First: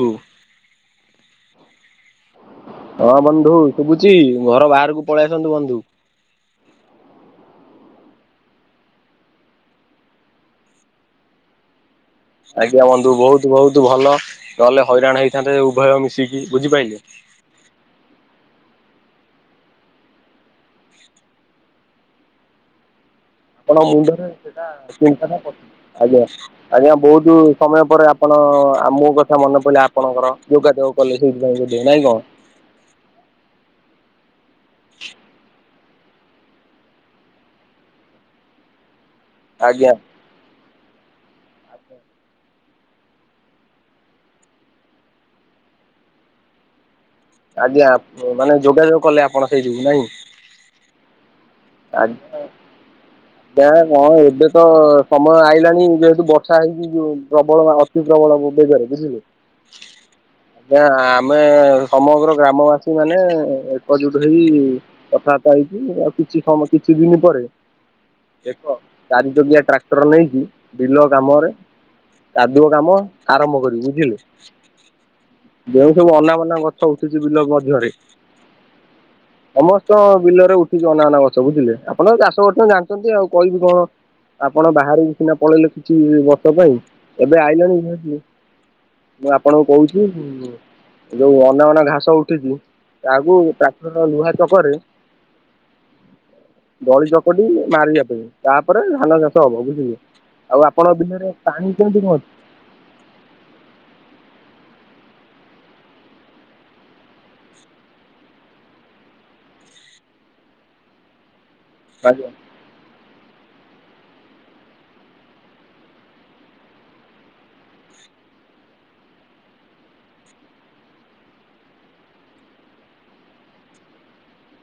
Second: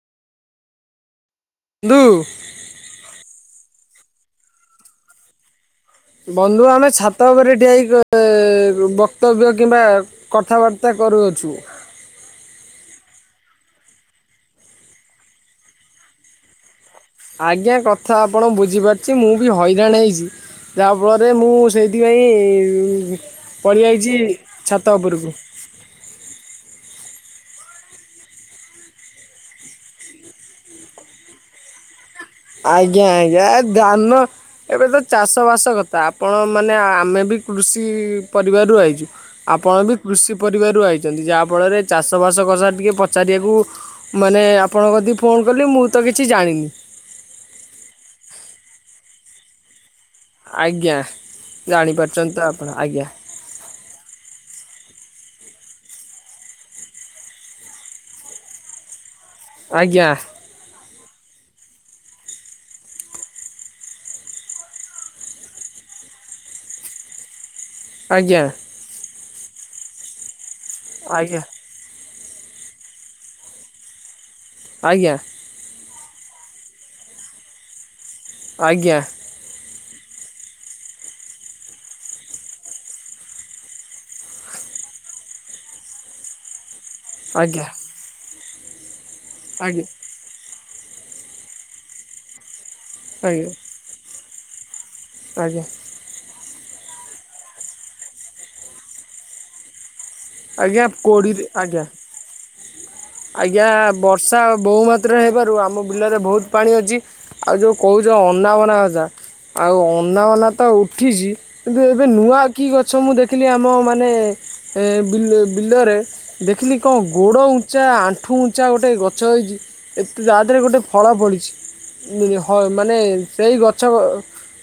ହୁ [unintelligible] ଦୁଇ [unintelligible] ହଁ ବନ୍ଧୁ ଶୁଭୁଛି, ଘର ବାହାରକୁ ପଳେଇ ଆସନ୍ତୁ ବନ୍ଧୁ। ବନ୍ଧୁ ଆମେ ଛାତ ଉପରେ ଠିଆ ହେଇକି ବକ୍ତବ୍ୟ କିମ୍ବା କଥାବାର୍ତ୍ତା କରୁଅଛୁ। ଆଜ୍ଞା ବନ୍ଧୁ, ବହୁତ ବହୁତ ଭଲ। ନହେଲେ ହଇରାଣ ହେଇଥାନ୍ତେ ଉଭୟ ମିଶିକି ବୁଝିପାରିଲେ? ଆଜ୍ଞା କଥା ଆପଣଙ୍କ ବୁଝିପାରୁଛି, ମୁଁ ବି ହଇରାଣ ହେଇଛି। ଯାହା ଫଳରେ ମୁଁ ସେଇଥିପାଇଁ କଣ ପଳିଆଇଛି ମୁଣ୍ଡରେ ସେଟା ଛାତ ଉପରକୁ। ଚିନ୍ତାଟା କରୁଛ, ଆଜ୍ଞା। ଆଜ୍ଞା ବହୁତ ସମୟ ପରେ ଆପଣ ଆମ କଥା ମନେ ପଡିଲେ ଆପଣଙ୍କର ଯୋଗାଯୋଗ। କଲେଜ ସେଇଥିପାଇଁ ଯାଇଥିବେ ନାଇଁ କଣ? ଆଜ୍ଞା ଆଜ୍ଞା, ଧାନ ଏବେ ତ ଚାଷ ବାସ କଥା, ଆପଣ ମାନେ ଆମେ ବି କୃଷି ପରିବାର ର ଆଇଛୁ। ଆପଣ ଆଜ୍ଞା ବି କୃଷି ପରିବାରରୁ ଆଇଛନ୍ତି ଯାହାଫଳରେ ଚାଷବାସ କଥା ଟିକେ ପଚାରିବାକୁ ମାନେ ଆପଣଙ୍କକତିକିଫୋନ୍ କଲି ମୁଁ ତ କିଛି ଜାଣିନି। ଆଜ୍ଞା ମାନେ ଯୋଗାଯୋଗ କଲେ ଆପଣ ସେଇ ଯୋଗୁ ନାହିଁ? ଆଜ୍ଞା ଜାଣିପାରୁଛନ୍ତି ତ ଆପଣ, ଆଜ୍ଞା। ଏବେ ତ ସମୟ ଆଇଲାଣି ଯେହେତୁ ବର୍ଷା ହେଇକି ଯୋଉ ପ୍ରବଳ ଦିନବେଳା ବିବେଇଲାଣି ବୁଝିଲୁ। ଆଜ୍ଞା। ନା ଆମେ ସମଗ୍ର ଗ୍ରାମବାସୀ ମାନେ ଏକଜୁଟ ହେଇ କଥାବାର୍ତ୍ତା ହେଇକି ଆଉ କିଛି ସମୟ କିଛି ଦିନ ପରେ ଆଜ୍ଞା ଏକ ଚାରି ଚକିଆ ଟ୍ରାକ୍ଟର ନେଇକି ବିଲ ଆଜ୍ଞା କାମରେ କାଦୁଅ କାମ ଆରମ୍ଭ କରିବୁ ବୁଝିଲୁ। ଆଜ୍ଞା। ଯେଉଁ ସବୁ ଅନା ବନା ଗଛ ଉଠୁଛି ବିଲ ମଧ୍ୟରେ। ଆଜ୍ଞା ସମସ୍ତ ବିଲରେ ଉଠିଛି ଅନା ଅନା ଗଛ ବୁଝିଲେ ଆପଣ ଚାଷ କରିଛନ୍ତି ଜାଣି ଛନ୍ତି ଆଉ କହିବି କଣ ଆପଣ ବାହହାରକୁ ସିନା ପଳେଇଲେ କିଛି ବର୍ଷ ପାଇଁ। ଏବେ ଆଜ୍ଞା ଆଇିଲଣି [unintelligible] ମୁଁ ଆପଣଙ୍କୁ ଆଜ୍ଞା କହୁଛି ଯୋଉ ଅନା ବନା ଘାସ ଉଠୁଛି ତାହାକୁ ଆଜ୍ଞା ଟ୍ରା କ୍ଟର ଲୁହା ଚକରେ ଆଜ୍ଞା ଦଳି ଚକଟି ମାରିବା ପାଇଁ ତାପରେ ଧାନ ଚାଷ ହବ ବୁଝିଲ। ଆଉ ଆଜ୍ଞା ଆପଣ ବିଲରେ କୋଡ଼ିରେ ପାଣି ଆଜ୍ଞା କେମିତି ରୁହନ୍ତି? ଆଜ୍ଞା ବର୍ଷା ବହୁ ମାତ୍ରାରେ ହେବାରୁ ଆମ ବିଲରେ ବହୁତ ପାଣି ଅଛି। ଆଉ ଯୋଉ କହୁଛ ଅନା ବନା କଥା ଆଉ ଅନା ବନା ତ ଉଠିଛି। କିନ୍ତୁ ଏବେ ଅଛି? ନୂଆ କି ଗଛ ମୁଁ ଦେଖିଲି ଆମ ମାନେ ଏ ବିଲ୍ ବିଲରେ ଦେଖିଲି କଁ ଗୋଡ଼ ଉଞ୍ଚା, ଆଣ୍ଠୁ ଉଞ୍ଚା ଗୋଟେ ଗଛ ହେଇଛି। ଏତେ ତା ଦେହରେ ଗୋଟେ ଫଳ ପଡିଛି। ହ ମାନେ ସେଇ ଗଛ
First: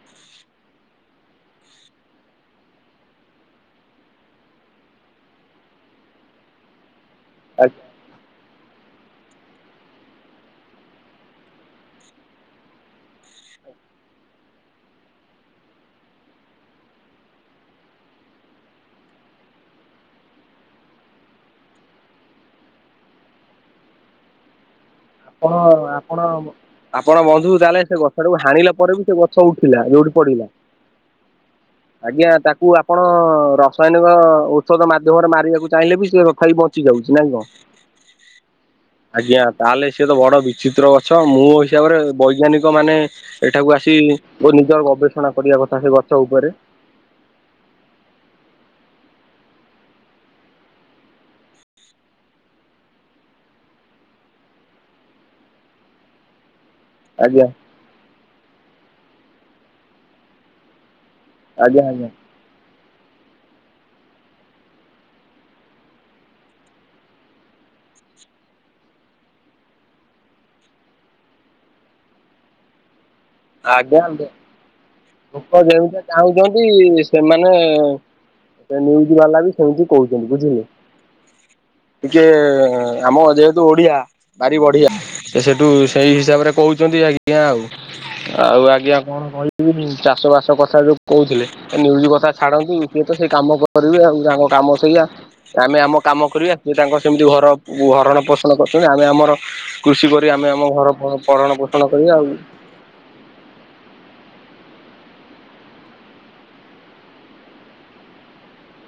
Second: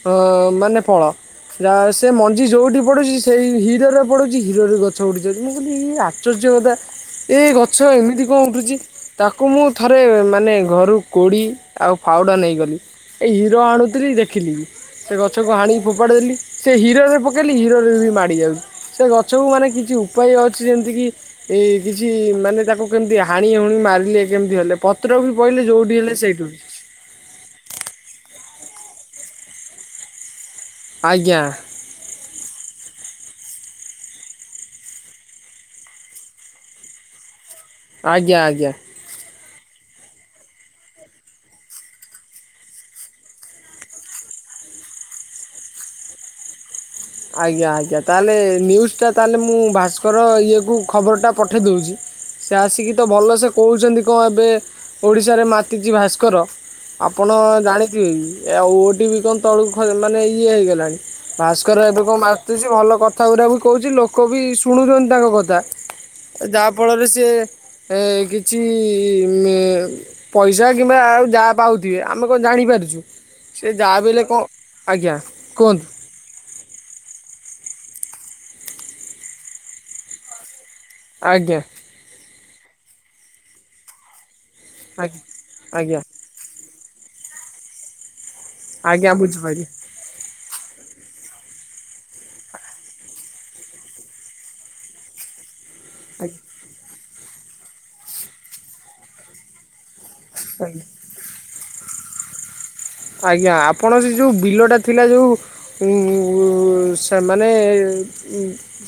ହଁ ମାନେ ଫଳ। ଯା ସେ ମଞ୍ଜି ଯୋଉଠି ପଡୁଛି ସେଇ ହିରରେ ପଡୁଛି ହିରରେ ଗଛ ଉଡୁଛି। ଯଦି ମୁଁ କହିଲି ଇ ଆଶ୍ଚର୍ଯ୍ୟ କଦା ଏ ଆଜ୍ଞା ଗଛ ଏମିତି କଣ ଉଠୁଛି! ତାକୁ ମୁଁ ଥରେ ମାନେ ଘରୁ କୋଡ଼ି ଆଉ ଫାଉଡ଼ା ନେଇଗଲି। ଏ ହିର ଆଣୁଥିଲି ଦେଖିଲି। ସେ ଗଛକୁ ହାଣିକି ଫୋପାଡି ଦେେଲି ସେ ହିର ରେ ପକେଇଲି ହିରରେ ବି ମାଡି ଯାଉଛି। ସେ ଗଛ କୁ ମାନେ କିଛି ଉପ ଉପାୟ ଅଛି ଯେମିତି କି ଏ କିଛି ମାନେ ତାକୁ କେମତି ହାଣି ହୁଣି ମାରିଲେ କେମିତି ହେଲେ ପତ୍ର ବି ଆପଣ ପହିଲେ ଯେଉଁଠି ହେଲେ ଆପଣ ସେଇଠି ଉଠୁଛି। ଆପଣ ବନ୍ଧୁ ତାହେଲେ ସେ ଗଛ ଟାକୁ ହାଣିଲା ପରେ ବି ସେ ଗଛ ଉଠିଲା ଯୋଉଠି ପଡିଲା? ଆଜ୍ଞା ଆଜ୍ଞା ତାକୁ ଆପଣ ରାସାୟନିକ ଔଷଧ ମାଧ୍ୟମରେ ମାରିବାକୁ ଚାହିଁଲେ ବି ସେ ଖଇ ବଞ୍ଚ ବଞ୍ଚିଯାଉଛି ନାଇଁ କଣ? ଆଜ୍ଞା ଆଜ୍ଞା ଆଜ୍ଞା ତାହେଲେ ସିଏ ତ ବଡ ବିଚିତ୍ର ଗଛ। ମୋ ହିସାବରେ ବୈଜ୍ଞାନିକ ମାନେ ଏଠାକୁ ଆସି ଓ ନିଜ ଗବେଷଣା କରିବା କଥା ସେ ଗଛ ଉପରେ। ଆଜ୍ଞା ଆଜ୍ଞା ତା ହେଲେ ନ୍ୟୁଜ୍ ଟା ତା ହେଲେ ମୁଁ ଭାସ୍କର ଇଏକୁ ଖବରଟା ପଠେଇ ଦୋଉଛି। ସେ ଆସିକି ତ ଭଲସେ କହୁଛନ୍ତି କଁ ଏବେ ଓଡ଼ିଶାରେ ମାତିଛି ଭାସ୍କର। ଆପଣ ଆଜ୍ଞା ଜାଣିଥିବେ ଆଉ ଓଟି ବି କଣ ତଳକୁ ମାନେ ଇଏ ହେଇଗଲାଣି। ଭା ଆଜ୍ଞା ସ୍କର ଏବେ ଆଜ୍ଞା କଣ ମାତୁଛି ଭଲ କଥା ଗୁଡା ବି କହୁଛି ଲୋକ ବି ଶୁଣୁଛନ୍ତି ତାଙ୍କ କଥା। ଯାହାଫଳରେ ସେ ଏ କିଛି ମେ ପଇସା କିମ୍ବା ଆଉ ଯାହା ପାଉଥିବେ ଆମେ କଣ ଜାଣିପାରୁଛୁ। ସେ ଯାହା ଆଜ୍ଞା ବିଲେ କଣ ଆଜ୍ଞା ଲୋକ କୁହନ୍ତୁ ଯେମିତି ଆ ଚାହୁଁଛନ୍ତି ସେମାନେ ସେ ନ୍ଯୁଜ ବାଲା ବି ସେମିତି କହୁଛନ୍ତି ବୁଝିଲେ। ଆଜ୍ଞା ଟିକେ ଆମ ଯେହେତୁ ଓଡିଆ ବାରି ବଢିଆ ଆଜ୍ଞା। ସେ ସେଠୁ ଆଜ୍ଞା ସେଇ ହିସାବରେ କହୁଛନ୍ତି ଆଜ୍ଞା ଆଉ। ଆଉ ଆଜ୍ଞା କଣ କହିବିନି ଚାଷ ବାସ କଥା ଯୋଉ କହୁଥିଲେ। ନିଉଜ କଥା ଛାଡନ୍ତି। କିଏ ତ ସେଇ କାମ କରିବେ ଆଉ ତାଙ୍କ କାମ ସେଇଆ ଆମେ ଆମ କାମ ଆଜ୍ଞା କରିବା ସେ ତାଙ୍କ ସେମିତି ଘର ହରଣ ପୋଷଣ କରୁଛନ୍ତି ଆମେ ଆମର କୃଷି କରି ଆମେ ଆମ ଆଜ୍ଞା। ଘର ପଣ ପୋଷଣ କରି ଆଉ। ଆଜ୍ଞା ଆପଣ ସେ ଯୋଉ ବିଲ ଟା ଥିଲା ଯୋଉ ଉଁ ସେମାନେ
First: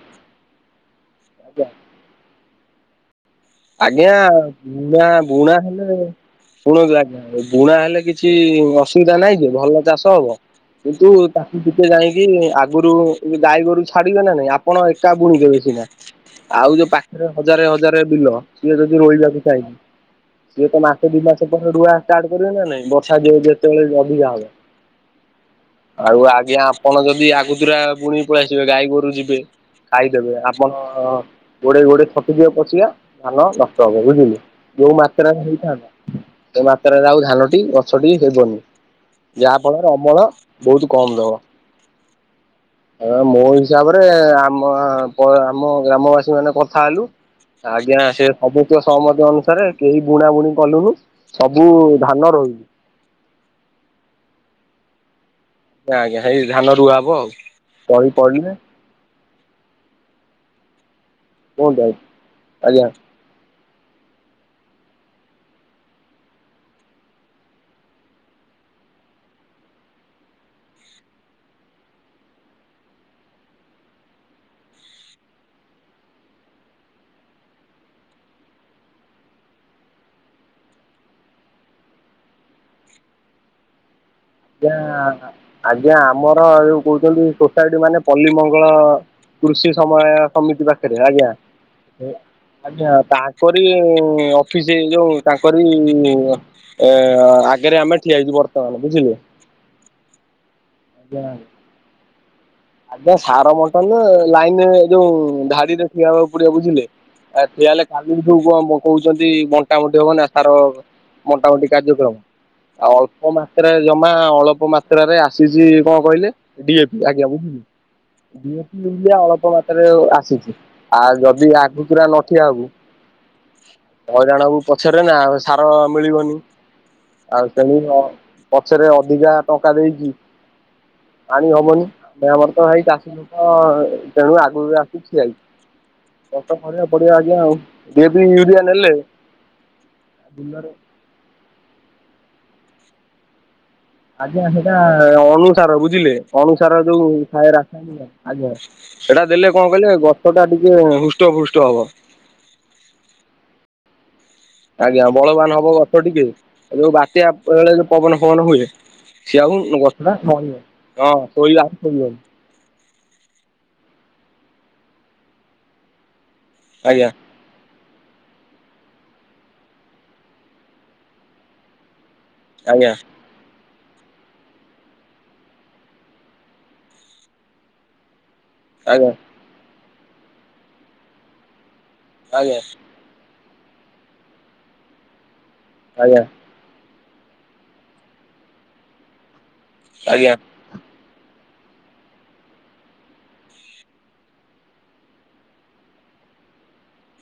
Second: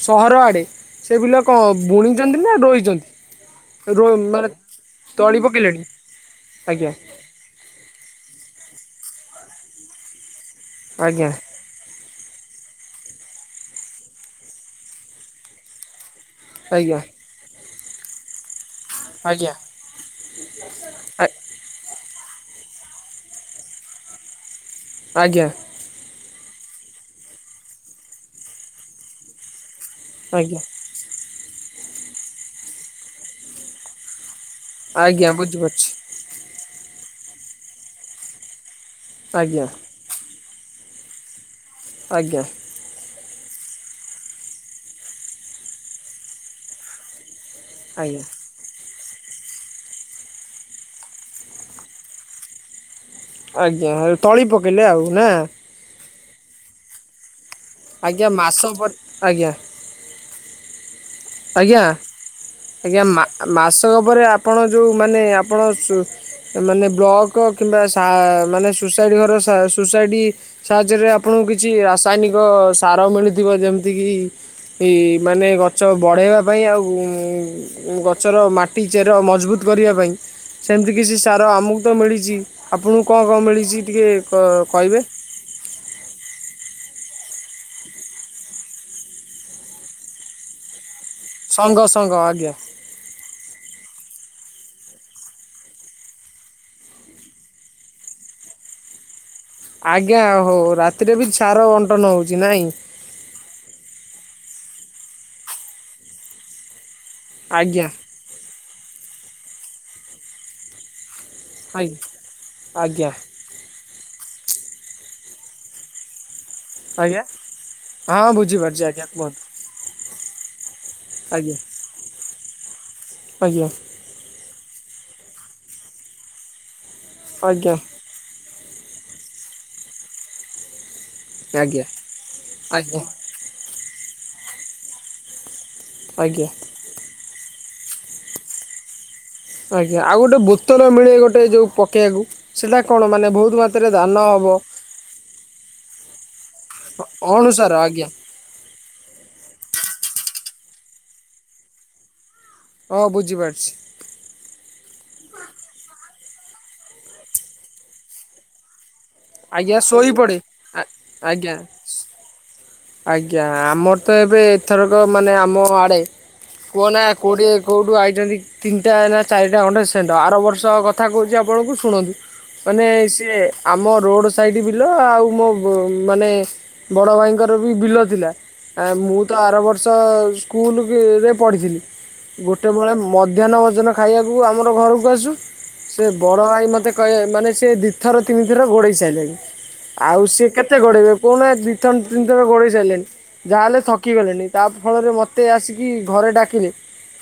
ସହର ଆଡ଼େ ସେବିଲ କଣ ବୁଣିଛନ୍ତି ନା ରୋଇଛନ୍ତି? ରୋ ଆଜ୍ଞା ମାନେ ବୁଣା ତଳି ବୁଣା ପକେଇଲେଣି ହେଲେ ଶୁଣନ୍ତୁ ଆଜ୍ଞା। ବୁଣା ହେଲେ କିଛି ଅସୁବିଧା ନାହିଁ ଯେ ଭଲ ଚାଷ ହବ କିନ୍ତୁ ଆଜ୍ଞା ତା ଟିକେ ଯାଇକି ଆଗରୁ ଗାଈ ଗୋରୁ ଛାଡିବେ ନା ନାଇଁ ଆପଣ ଏକା ବୁଣିିଦେବେ ସିନା ଆଉ ଯୋଉ ଆଜ୍ଞା ପାଖରେ ହଜାରେ ହଜାରେ ବିଲ ସିଏ ଯଦି ରୋଇିବାକୁ ଆଜ୍ଞା। ଚାହିଁନି ସିଏ ତ ମାସ ଦି ମାସ ପରେ ରୁଆ ଷ୍ଟାର୍ଟ କରିବେ ନା ନାଇଁ ବର୍ଷା ଯେତେବେଳେ ଅଧିକା ହବ। ଆଜ୍ଞା। ଆଉ ଆଜ୍ଞା ଆପଣ ଯଦି ଆଗତୁରା ବୁଣିକି ପଳେଇ ଆସିବେ ଗାଈ ଗୋରୁ ଯିବେ। ଖାଇଦେବେ ଆଜ୍ଞା ଆପଣ ଗୋଡେଇ ଗୋଡେଇ ଥକି ଯିବେ ପଛିକା ଧାନ ନଷ୍ଟ ହବ ବୁଝିଲେ? ଯଉ ଆଜ୍ଞା ମାତ୍ରାରେ ବୁଝିପାରୁଛି ହେଇଥାନ୍ତା ସେ ମାତ୍ରାରେ ଆଉ ଧାନଟି ଗଛଟି ହେବନି ଯାହା ଆଜ୍ଞା ଫଳରେ ଅମଳ ବହୁତ କମ ଦବ। ଆଜ୍ଞା। ମୋ ହିସାବରେ ଆମ ପ ଆମ ଗ୍ରାମବାସୀ ମାନେ କଥା ହେଲୁ ଆଜ୍ଞା ସେ ସବୁନ୍ତକ ସହମତି ଅନୁସାରେ କେହି ବୁଣା ବୁଣି କଲୁନୁ ସବୁ ଧାନ ରୋଇଲୁ। ଆଜ୍ଞା ହେଠୁ ତଳି ପକେଇଲେ ଆଉ ନା? ଆଜ୍ଞା ଆଜ୍ଞା ହେଇ ଧାନ ରୁଆ ହବ ଆଉ। ତଳି ଆଜ୍ଞା ପଡିଲେ ମାସ ପ ଆଜ୍ଞା କୁହନ୍ତୁ ଆଜ୍ଞା ଆଉ ଆଜ୍ଞା ମା ମାସକ ପରେ ଆପଣ ଯଉ ମାନେ ଆପଣ ମାନେ ବ୍ଲକ କିମ୍ବା ସା ମାନେ ସୋସାଇଟି ଘର ସୋସାଇଟି ସାହାଯ୍ୟରେ ଆପଣଙ୍କୁ କିଛି ରାସାୟନିକ ସାର ମିଳୁଥିବ ଯେମିତି କିି କି ମାନେ ଗଛ ବଢ଼େଇବା ପାଇଁ ଆଉ ଗଛର ମାଟି ଚେର ମଜବୁତ କରିବା ପାଇଁ ସେମିତି କିଛି ସାର ଆମକୁ ତ ମିଳିଛି ଆପଣଙ୍କୁ କଣ କଣ ମିଳିଛି ଟିକିଏ ଆଜ୍ଞା ଆଜ୍ଞା ଆମର ଯୋଉ କହୁଛନ୍ତି ସୋସାଇଟି ମାନେ ପଲ୍ଲୀ ମଙ୍ଗଳ କୃଷି ସମବାୟ ସମିତି ପାଖରେ ଆଜ୍ଞା ସଂଘ ସଂଘ ଆଜ୍ଞା ତାହା କରି ଅଫିସ ଏଇ ଯୋଉ ତାଙ୍କରି ଏ ଆଗରେ ଆମେ ଠିଆ ହେଇଛୁ ବର୍ତ୍ତମାନ ବୁଝିଲେ? ଆଜ୍ଞା ହଉ ରାତିରେ ଆଜ୍ଞା ବି ସାର ବଣ୍ଟନ ହଉଛି ନାଇଁ? ଆଜ୍ଞା ସାର ବଣ୍ଟନ ଲାଇନରେ ଯୋଉ ଧାଡିରେ ଠିଆହବାକୁ ପଡିବ ବୁଝିଲେ? ଆ ଠିଆ ହେଲେ ଆଜ୍ଞା କାଲିକି ଯୋଉ କଣ କହୁଛନ୍ତି ବଣ୍ଟାବଣ୍ଟି ହବ ନା ସାର ବଣ୍ଟା ବଣ୍ଟି ଆଜ୍ଞା କାର୍ଯ୍ୟକ୍ରମ ଆଉ ଆଜ୍ଞା ଅଳ୍ପ ମା ହେରା ଜମା ଅଳପ ମାତ୍ରାରେ ଆସିଛି କଣ କହିଲେ ଡିଏଫି ଆଜ୍ଞା ବୁଝିଲେ? ହଁ ଡ଼ିଏଫି ବୁଝିପାରୁଛି [inaudible] ଆଜ୍ଞା ଅଳପ କୁହନ୍ତୁ ଅଳପ ମାତାରେ ଆସିଛି ଆଉ ଯଦି ଆଜ୍ଞା ଆଗତୁରା ନଠିଆ ହବୁ ଆଜ୍ଞା ହଇରାଣ ହବୁ ପଛରେ ନା ସାର ମିଳିବନି ଆଉ ଆଜ୍ଞା ତେଣୁ ଅ ପଛରେ ଅଧିକା ଟଙ୍କା ଦେଇଛି ଆଣି ଆଜ୍ଞା ହବନି ଆମେ ଆମର ତ ହେଇ ଆଜ୍ଞା ଚାଷିବୁ ହଁ ତେଣୁ ଆଗରୁ ବି ଆସୁଛି ଆଜ୍ଞା ଆଇଛି। ପଡିଆ ପଡିଆ ଆଜ୍ଞା ଆଉ ଡ଼ିଏବି ୟୁରିଆ ନେଲେ ଆଜ୍ଞା ଆଉ ଗୋଟେ ବିଲରେ ବୋତଲ ମିଳେ ଗୋଟେ ଯଉ ପକେଇବାକୁ ସେଇଟା କଣ ମାନେ ବହୁତ ମାତ୍ରାରେ ଧାନ ଆଜ୍ଞା ହବ ସେଟା ଅଣୁସାର ବୁଝିଲେ ଅନୁସାର ଯୋଉଥାଏ ରାସାୟନିକ ଆଜ୍ଞା ସେଟା ଦେଲେ କଣ କହିଲେ ଗଛ ଟା ଟିକେ ହୃଷ୍ଟ ପୃଷ୍ଟ ହବ। ହଓହ ବୁଝିପାରୁଛି। ଆଜ୍ଞା ବଳବାନ ହବ ଗଛ ଟିକେ ଯୋଉ ବାତ୍ୟା ବେଳେ ଯୋଉ ପବନ ଫବନ ହୁଏ ସିଏ ଆଉ ଆଜ୍ଞା ଗଛଟା ନଁ ଶୋଇପଡେ ହଁ ଶୋଇବା ଆଜ୍ଞା ଆଉ ଶୋଇିବନି ଆଜ୍ଞା ଆମର ତ ଏବେ ଏଥରକ ମାନେ ଆମ ଆଡ଼େ କୁହନା ଆଜ୍ଞା କୋଉଠି କେଉଁଠୁ ଆଇଛନ୍ତି ତିନିଟା ନା ଚାରିଟା ଖଣ୍ଣ୍ଡେ ସେଣ୍ଟ ଆର ବର୍ଷ କଥା କହୁଛି ଆପଣଙ୍କୁ ଶୁଣନ୍ତୁ ମାନେ ଆଜ୍ଞା ସିଏ ଆମ ରୋଡ ସାଇଡ ବିଲ ଆଉ ମୋ ମାନେ ବଡ ଭାଇଙ୍କ ମର ବି ବିଲ ଥିଲା ଆଜ୍ଞା ମୁଁ ତ ଆର ବର୍ଷ ସ୍କୁଲରେ ପଢ଼ିଥିଲି ଆଜ୍ଞା ଗୋଟେ ବେଳେ ମଧ୍ୟାହ୍ନ ଭୋଜନ ଖାଇବାକୁ ଆମର ଘରକୁ ଆସୁ ସେ ଆଜ୍ଞା ବଡ଼ ଭାଇ ମୋତେ। କହ ମାନେ ସେ ଦିଥର ତିନିଥର ଗୋଡେଇ ସାରିଲେଣି ଆଉ ଆଜ୍ଞା ସିଏ କେତେ। କେତେ ଗୋଡ଼େଇବେ କହୁନା ଦି ଥର ତିନି ଗୋଡେଇ ସାରିଲେଣି ଯାହା ହେଲେ ଥକି ଗଲେଣି ତା ଫଳରେ ମୋତେ ଆସିକି ଘରେ ଡାକିଲେ।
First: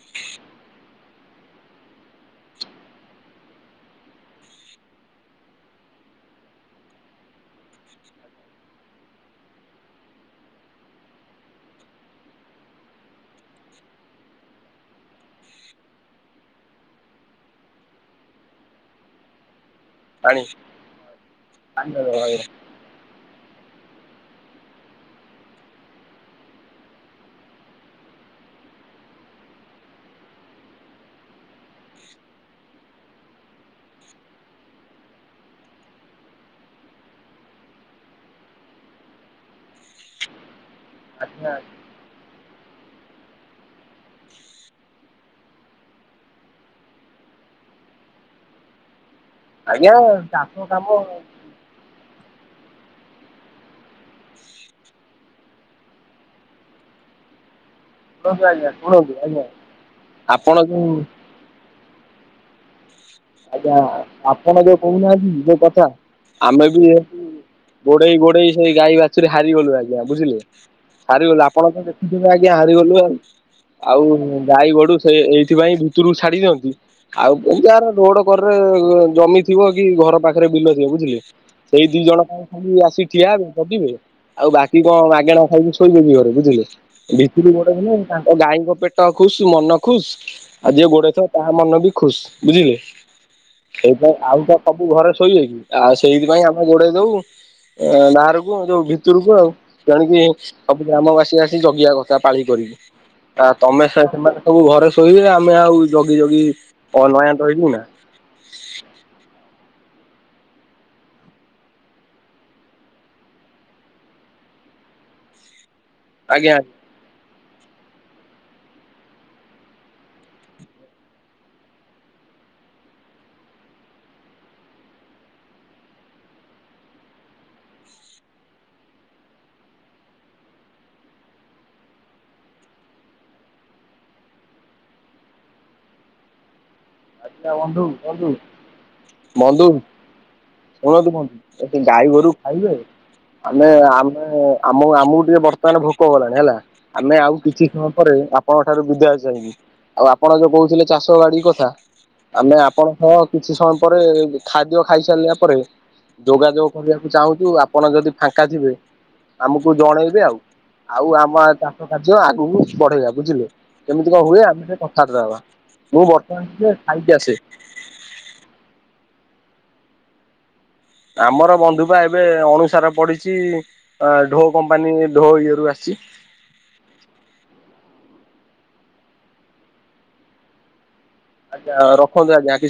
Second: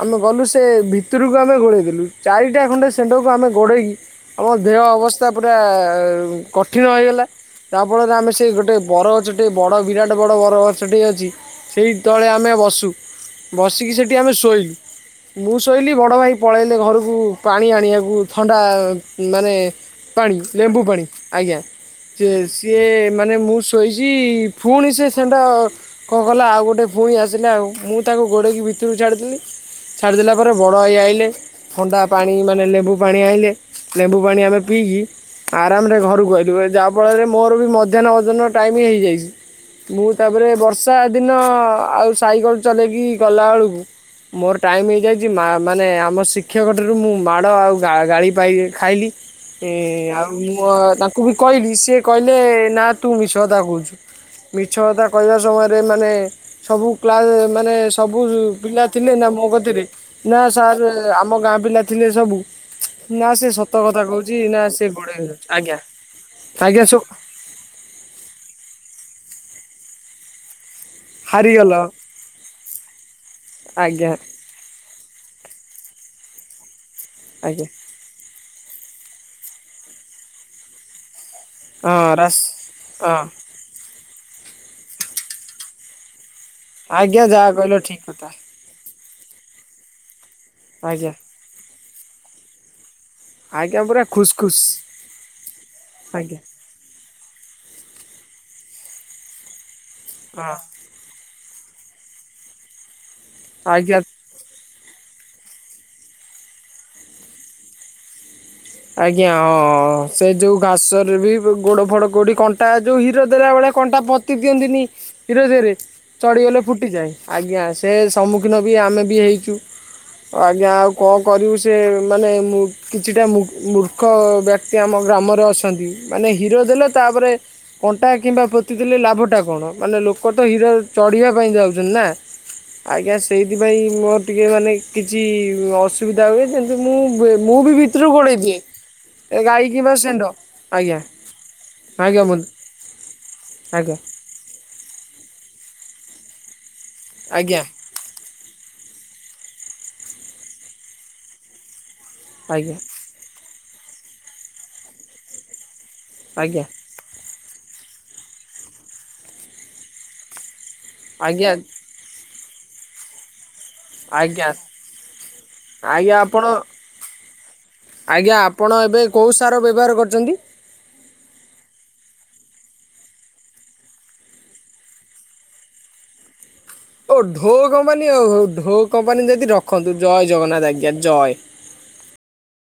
ଆମେ ଗଲୁ ସେ ଭିତରକୁ ଆମେ ଗୋଡ଼େଇ ଦେଲୁ ଚାରି ଟା ଖଣ୍ଡେ ସେଣ୍ଡ କୁ ଆମେ ଗୋଡ଼େଇକି ଆମ ଦେହ ଅବସ୍ଥା ପୁରା କଠିନ ହୋଇଗଲା। ତା ଫଳରେ ଆମେ ସେଇ ଗୋଟେ ବରଗଛ ଟେ ବଡ଼ ବିରାଟ ବଡ଼ ବର ଗଛ ଟି ଅଛି ସେଇ ତଳେ ଆମେ ବସୁ। ବସିକି ସେଠି ଆମେ ଶୋଇଲୁ। ମୁଁ ଶୋଇଲି ବଡ଼ ଭାଇ ପଳେଇ ଲେ ଘରକୁ ପାଣି ଆଣିବାକୁ ଥଣ୍ଡା ମାନେ ପାଣି ଲେମ୍ବୁ ପାଣି ଆଜ୍ଞା ସେ ଆଜ୍ଞା ସିଏ ମାନେ ମୁଁ ଶୋଇଛି ଫୁଣି ସେ ଷେଣ୍ଢ କଣ କଲା ଆଉ ଗୋଟେ ଫୁଣି ଆସିଲା ଆଉ ମୁଁ ତାକୁ ଗୋଡ଼େଇକି ଭିତରୁକୁ ଛାଡ଼ିଦେିଲି। ଛାଡ଼ି ଦେଲା ପରେ ବଡ଼ ଭାଇ ଆଇଲେ। ଥଣ୍ଡା ପାଣି ମାନେ ଲେମ୍ବୁ ପାଣି ଆଇଁଲେ ଲେମ୍ବୁ ପାଣି ଆମେ ପିଇକି ଆରାମ୍ ରେ ଘର କୁ ଆଇଲୁ ଯାହା ଫଳରେ ମୋର ବି ମଧ୍ୟାହ୍ନ ଭୋଜନ୍ ଟାଇମ୍ ହେଇଯାଇଛି। ମୁଁ ତା ପରେ ବର୍ଷା ଦିନ ଆଉ ସାଇକେଲ୍ ଚଲେଇକି ଗଲା ବେଳକୁ ମୋର ଟାଇମ୍ ହେଇ ଯାଇଛି ମାନେ ଆମ ଶିକ୍ଷକ ଠାରୁ ମୁଁ ମାଡ଼ ଆଉ ଗାଳି ପାଇ ଖାଇଲି। ଏ ଆଜ୍ଞା ଆଉ ଚାଷ ମୁଁ କାମ ତାଙ୍କୁ ବି କହିଲି ସିଏ କହିଲେ ନା ତୁ ମିଛ କଥା କହୁଛୁ। ମିଛ କଥା କହିବା ସମୟ ରେ ମାନେ ସବୁ କ୍ଲାସ୍ ମାନେ ସବୁ ଶୁଣନ୍ତୁ ଆଜ୍ଞା ପିଲା ଶୁଣନ୍ତୁ ଥିଲେ ନାଁ ଆଜ୍ଞା ମୋ କତିରେ ନାଁ ଆପଣ ଯୋଉ ସାରେ ଆମ ଗାଁ ପିଲା ଥିଲେ ସବୁ। ନା ସେ ସତ ଆଜ୍ଞା କଥା କହୁଛି ଆପଣ ନା ଯୋଉ ସେ କହୁ ଗୋଡ଼େଇ ନାହାନ୍ତି ଧରୁଛି ଯୋଉ ଆଜ୍ଞା କଥା ଆମେ ବି ଆଜ୍ଞା ସୋ ଗୋଡେଇ-ଗୋଡେଇ ସେଇ ଗାଈ ବାଛୁରୀ ହାରିଗଲୁ ଆଜ୍ଞା ବୁଝିଲେ। ହାରିଗଲୁ ଆପଣ ହାରିଗଲ ତ ଦେଖୁଥିବେ ଆଜ୍ଞା ହାରିଗଲୁ ଆଉ-ଆଉ। ଆଜ୍ଞା ଗାଈ ଗୋରୁ ସେ ଏଇଥି ପାଇଁ ଭିତରୁକୁ ଛାଡି ଦିଅନ୍ତି ଆଉ କଉ ଆଜ୍ଞା ଗାଁ ର ରୋଡ୍ କରରେ ଜମି ଥିବ କି ଘର ପାଖରେ ବିଲ ଥିବ ବୁଝିଲେ। ସେଇ ଦି ହଁ ଜଣ ରାସ୍ କଣ ଖାଲି ଆସିିକି ହଁ ଠିଆ ହେବେ ଜଗିବେ ଆଉ ବାକି କଣ ମାଗେଣା ଖାଇବେ। ଶୋଇ ଥିଲି ଘରେ ବୁଝିଲେ ଆଜ୍ଞା ଯାହା ଭିତରକୁ ଗୋଟେ କହିଲ ମାନେ ଠିକ କଥା ତାଙ୍କ ଗାଈ ଙ୍କ ପେଟ ଖୁସ୍ ମନ ଖୁସ୍। ଆଉ ଯିଏ ଆଜ୍ଞା ଗୋଡ଼େଇ ଥିବ ତା ମନ ବି ଖୁସ୍ ବୁଝିଲେ। ଆଜ୍ଞା ସେଇ ପୁରା ପାଇଁ ଖୁସ୍ ଆଉ ତ ଖୁସ୍ ସବୁ ଘରେ ଶୋଇବେ କି ଆଉ ସେଇଥି ଆଜ୍ଞା ପାଇଁ ଆ। ଗୋଡ଼େଇ ଦଉ ବାହାରକୁ ଯୋଉ ଭିତରକୁ ଆଉ ଆଣିକି ହଁ ଗ୍ରାମବାସୀ ଆସିିକି ଜଗିବା କଥା ପାଳି କରିକି ଆ ତମେ ଆଜ୍ଞା ସେ ସେମାନେ ସବୁ ଘରେ ଶୋଇବେ ଆମେ ଆଉ ଜଗି ଜଗି ଅ ନୟାନ୍ତ ହେଇଯିବୁ ନା। ଆଜ୍ଞା ହଁ ଅଅ। ସେ ଯୋଉ ଘାସ ରେ ବି ଗୋଡ଼ ଫୋଡ଼ କୋଉଠି କଣ୍ଟା ଯୋଉ ହୀର ଦେଲା ବେଳେ କଣ୍ଟା ପତି ଦିଅନ୍ତି ନି। ହୀର ଧିଅରେ ଆଜ୍ଞା ଚଢ଼ିଗଲେ ଫୁଟିଯାଏ ଆଜ୍ଞା ସେ ସମ୍ମୁଖୀନ୍ ବି ଆମେ ବି ହେଇଛୁ। ଆଜ୍ଞା ଆଉ କଣ କରିବୁ ସେ ମାନେ ମୁଁ କିଛିଟା ମୁଁ ମୂର୍ଖ ବ୍ୟକ୍ତି ଆମ ଗ୍ରାମ ରେ ଅଛନ୍ତି ମାନେ ହୀର ଦେଲେ ତା ପରେ କଣ୍ଟା କିମ୍ବା ପୋତି ଦେଲେ ଲାଭ ଟା କଣ ମାନେ ଲୋକ ତ ହୀରରେ ଚଢ଼ିବା ପାଇଁ ଯାଉଛନ୍ତି ନା। ଆଜ୍ଞା ସେଇଥିପାଇଁ ମୋର ଟିକେ ମାନେ କିଛି ଅସୁବିଧା ଧା ହୁଏ କିନ୍ତୁ ମୁଁ ଆଜ୍ଞା ମୁଁ ବି ବନ୍ଧୁ ଭିତରୁ ବନ୍ଧୁ ପଳେଇ ଆଜ୍ଞା ଶୁଣନ୍ତୁ ବନ୍ଧୁ ଏଠି ଗାଈ ଆଜ୍ଞା ଗୋରୁ ବନ୍ଧୁ ଖାଇବେ ଆମେ ଆଜ୍ଞା ଆମେ ଆମ ଆମକୁ ଟିକେ ବର୍ତ୍ତମାନ ଭୋକ କଲାଣି ହେଲା ଆମେ ଆଉ ଆଜ୍ଞା କିଛି ପରେ ଆପଣଙ୍କ ଠାରୁ ବିଦାୟ ଚାହିଁବି ଆଉ ଆପଣ ଯୋଉ କହୁ ଥିଲେ ଚାଷ ବାଡି କଥା। ଆମେ ଆଜ୍ଞା ଆପଣ ସହ କିଛି ସମୟ ପରେ ଖାଦ୍ୟ ଖାଇ ସାରିଲା ପରେ ଯୋଗା ଆଜ୍ଞା ଯୋଗ କରିବାକୁ ଚାହୁଁଛୁ ଆପଣ ଯଦି ଫାଙ୍କା ଥିବେ ଆମକୁ ଜଣେଇ ବେ ଆଉ। ଆଉ ଆମ ଆଜ୍ଞା ଚାଷ କାର୍ଯ୍ୟ ଆଗକୁ ବଢ଼େଇବା ବୁଝିଲେ। କେମିତି କଣ ହୁଏ ଆଜ୍ଞା ଆମେ ଟିକେ କଥାବାର୍ତ୍ତା ହବା ମୁଁ ଆଜ୍ଞା ଆପଣ ବର୍ତ୍ତମାନ ଟିକେ ଖାଇକି ଆସେ। ଆଜ୍ଞା ଆପଣ ଏବେ କେଉଁ ସାର ବ୍ୟବହାର କରିଛନ୍ତି? ଆମର ବନ୍ଧୁ ବା ଏବେ ଅଣୁସାର ପଡିଚି। ଅ ଢୋ କମ୍ପାନୀ ଢୋ ଇଏ ରୁ ଆସଚି। ଓ ଢୋ କମ୍ପାନୀ ଆଉ ହଉ ଢୋ କମ୍ପାନୀ ଯଦି ରଖନ୍ତୁ ଜୟ ଜଗନ୍ନାଥ ଆଜ୍ଞା ଜୟ। ଆଜ୍ଞା ରଖନ୍ତୁ ଆଜ୍ଞା କି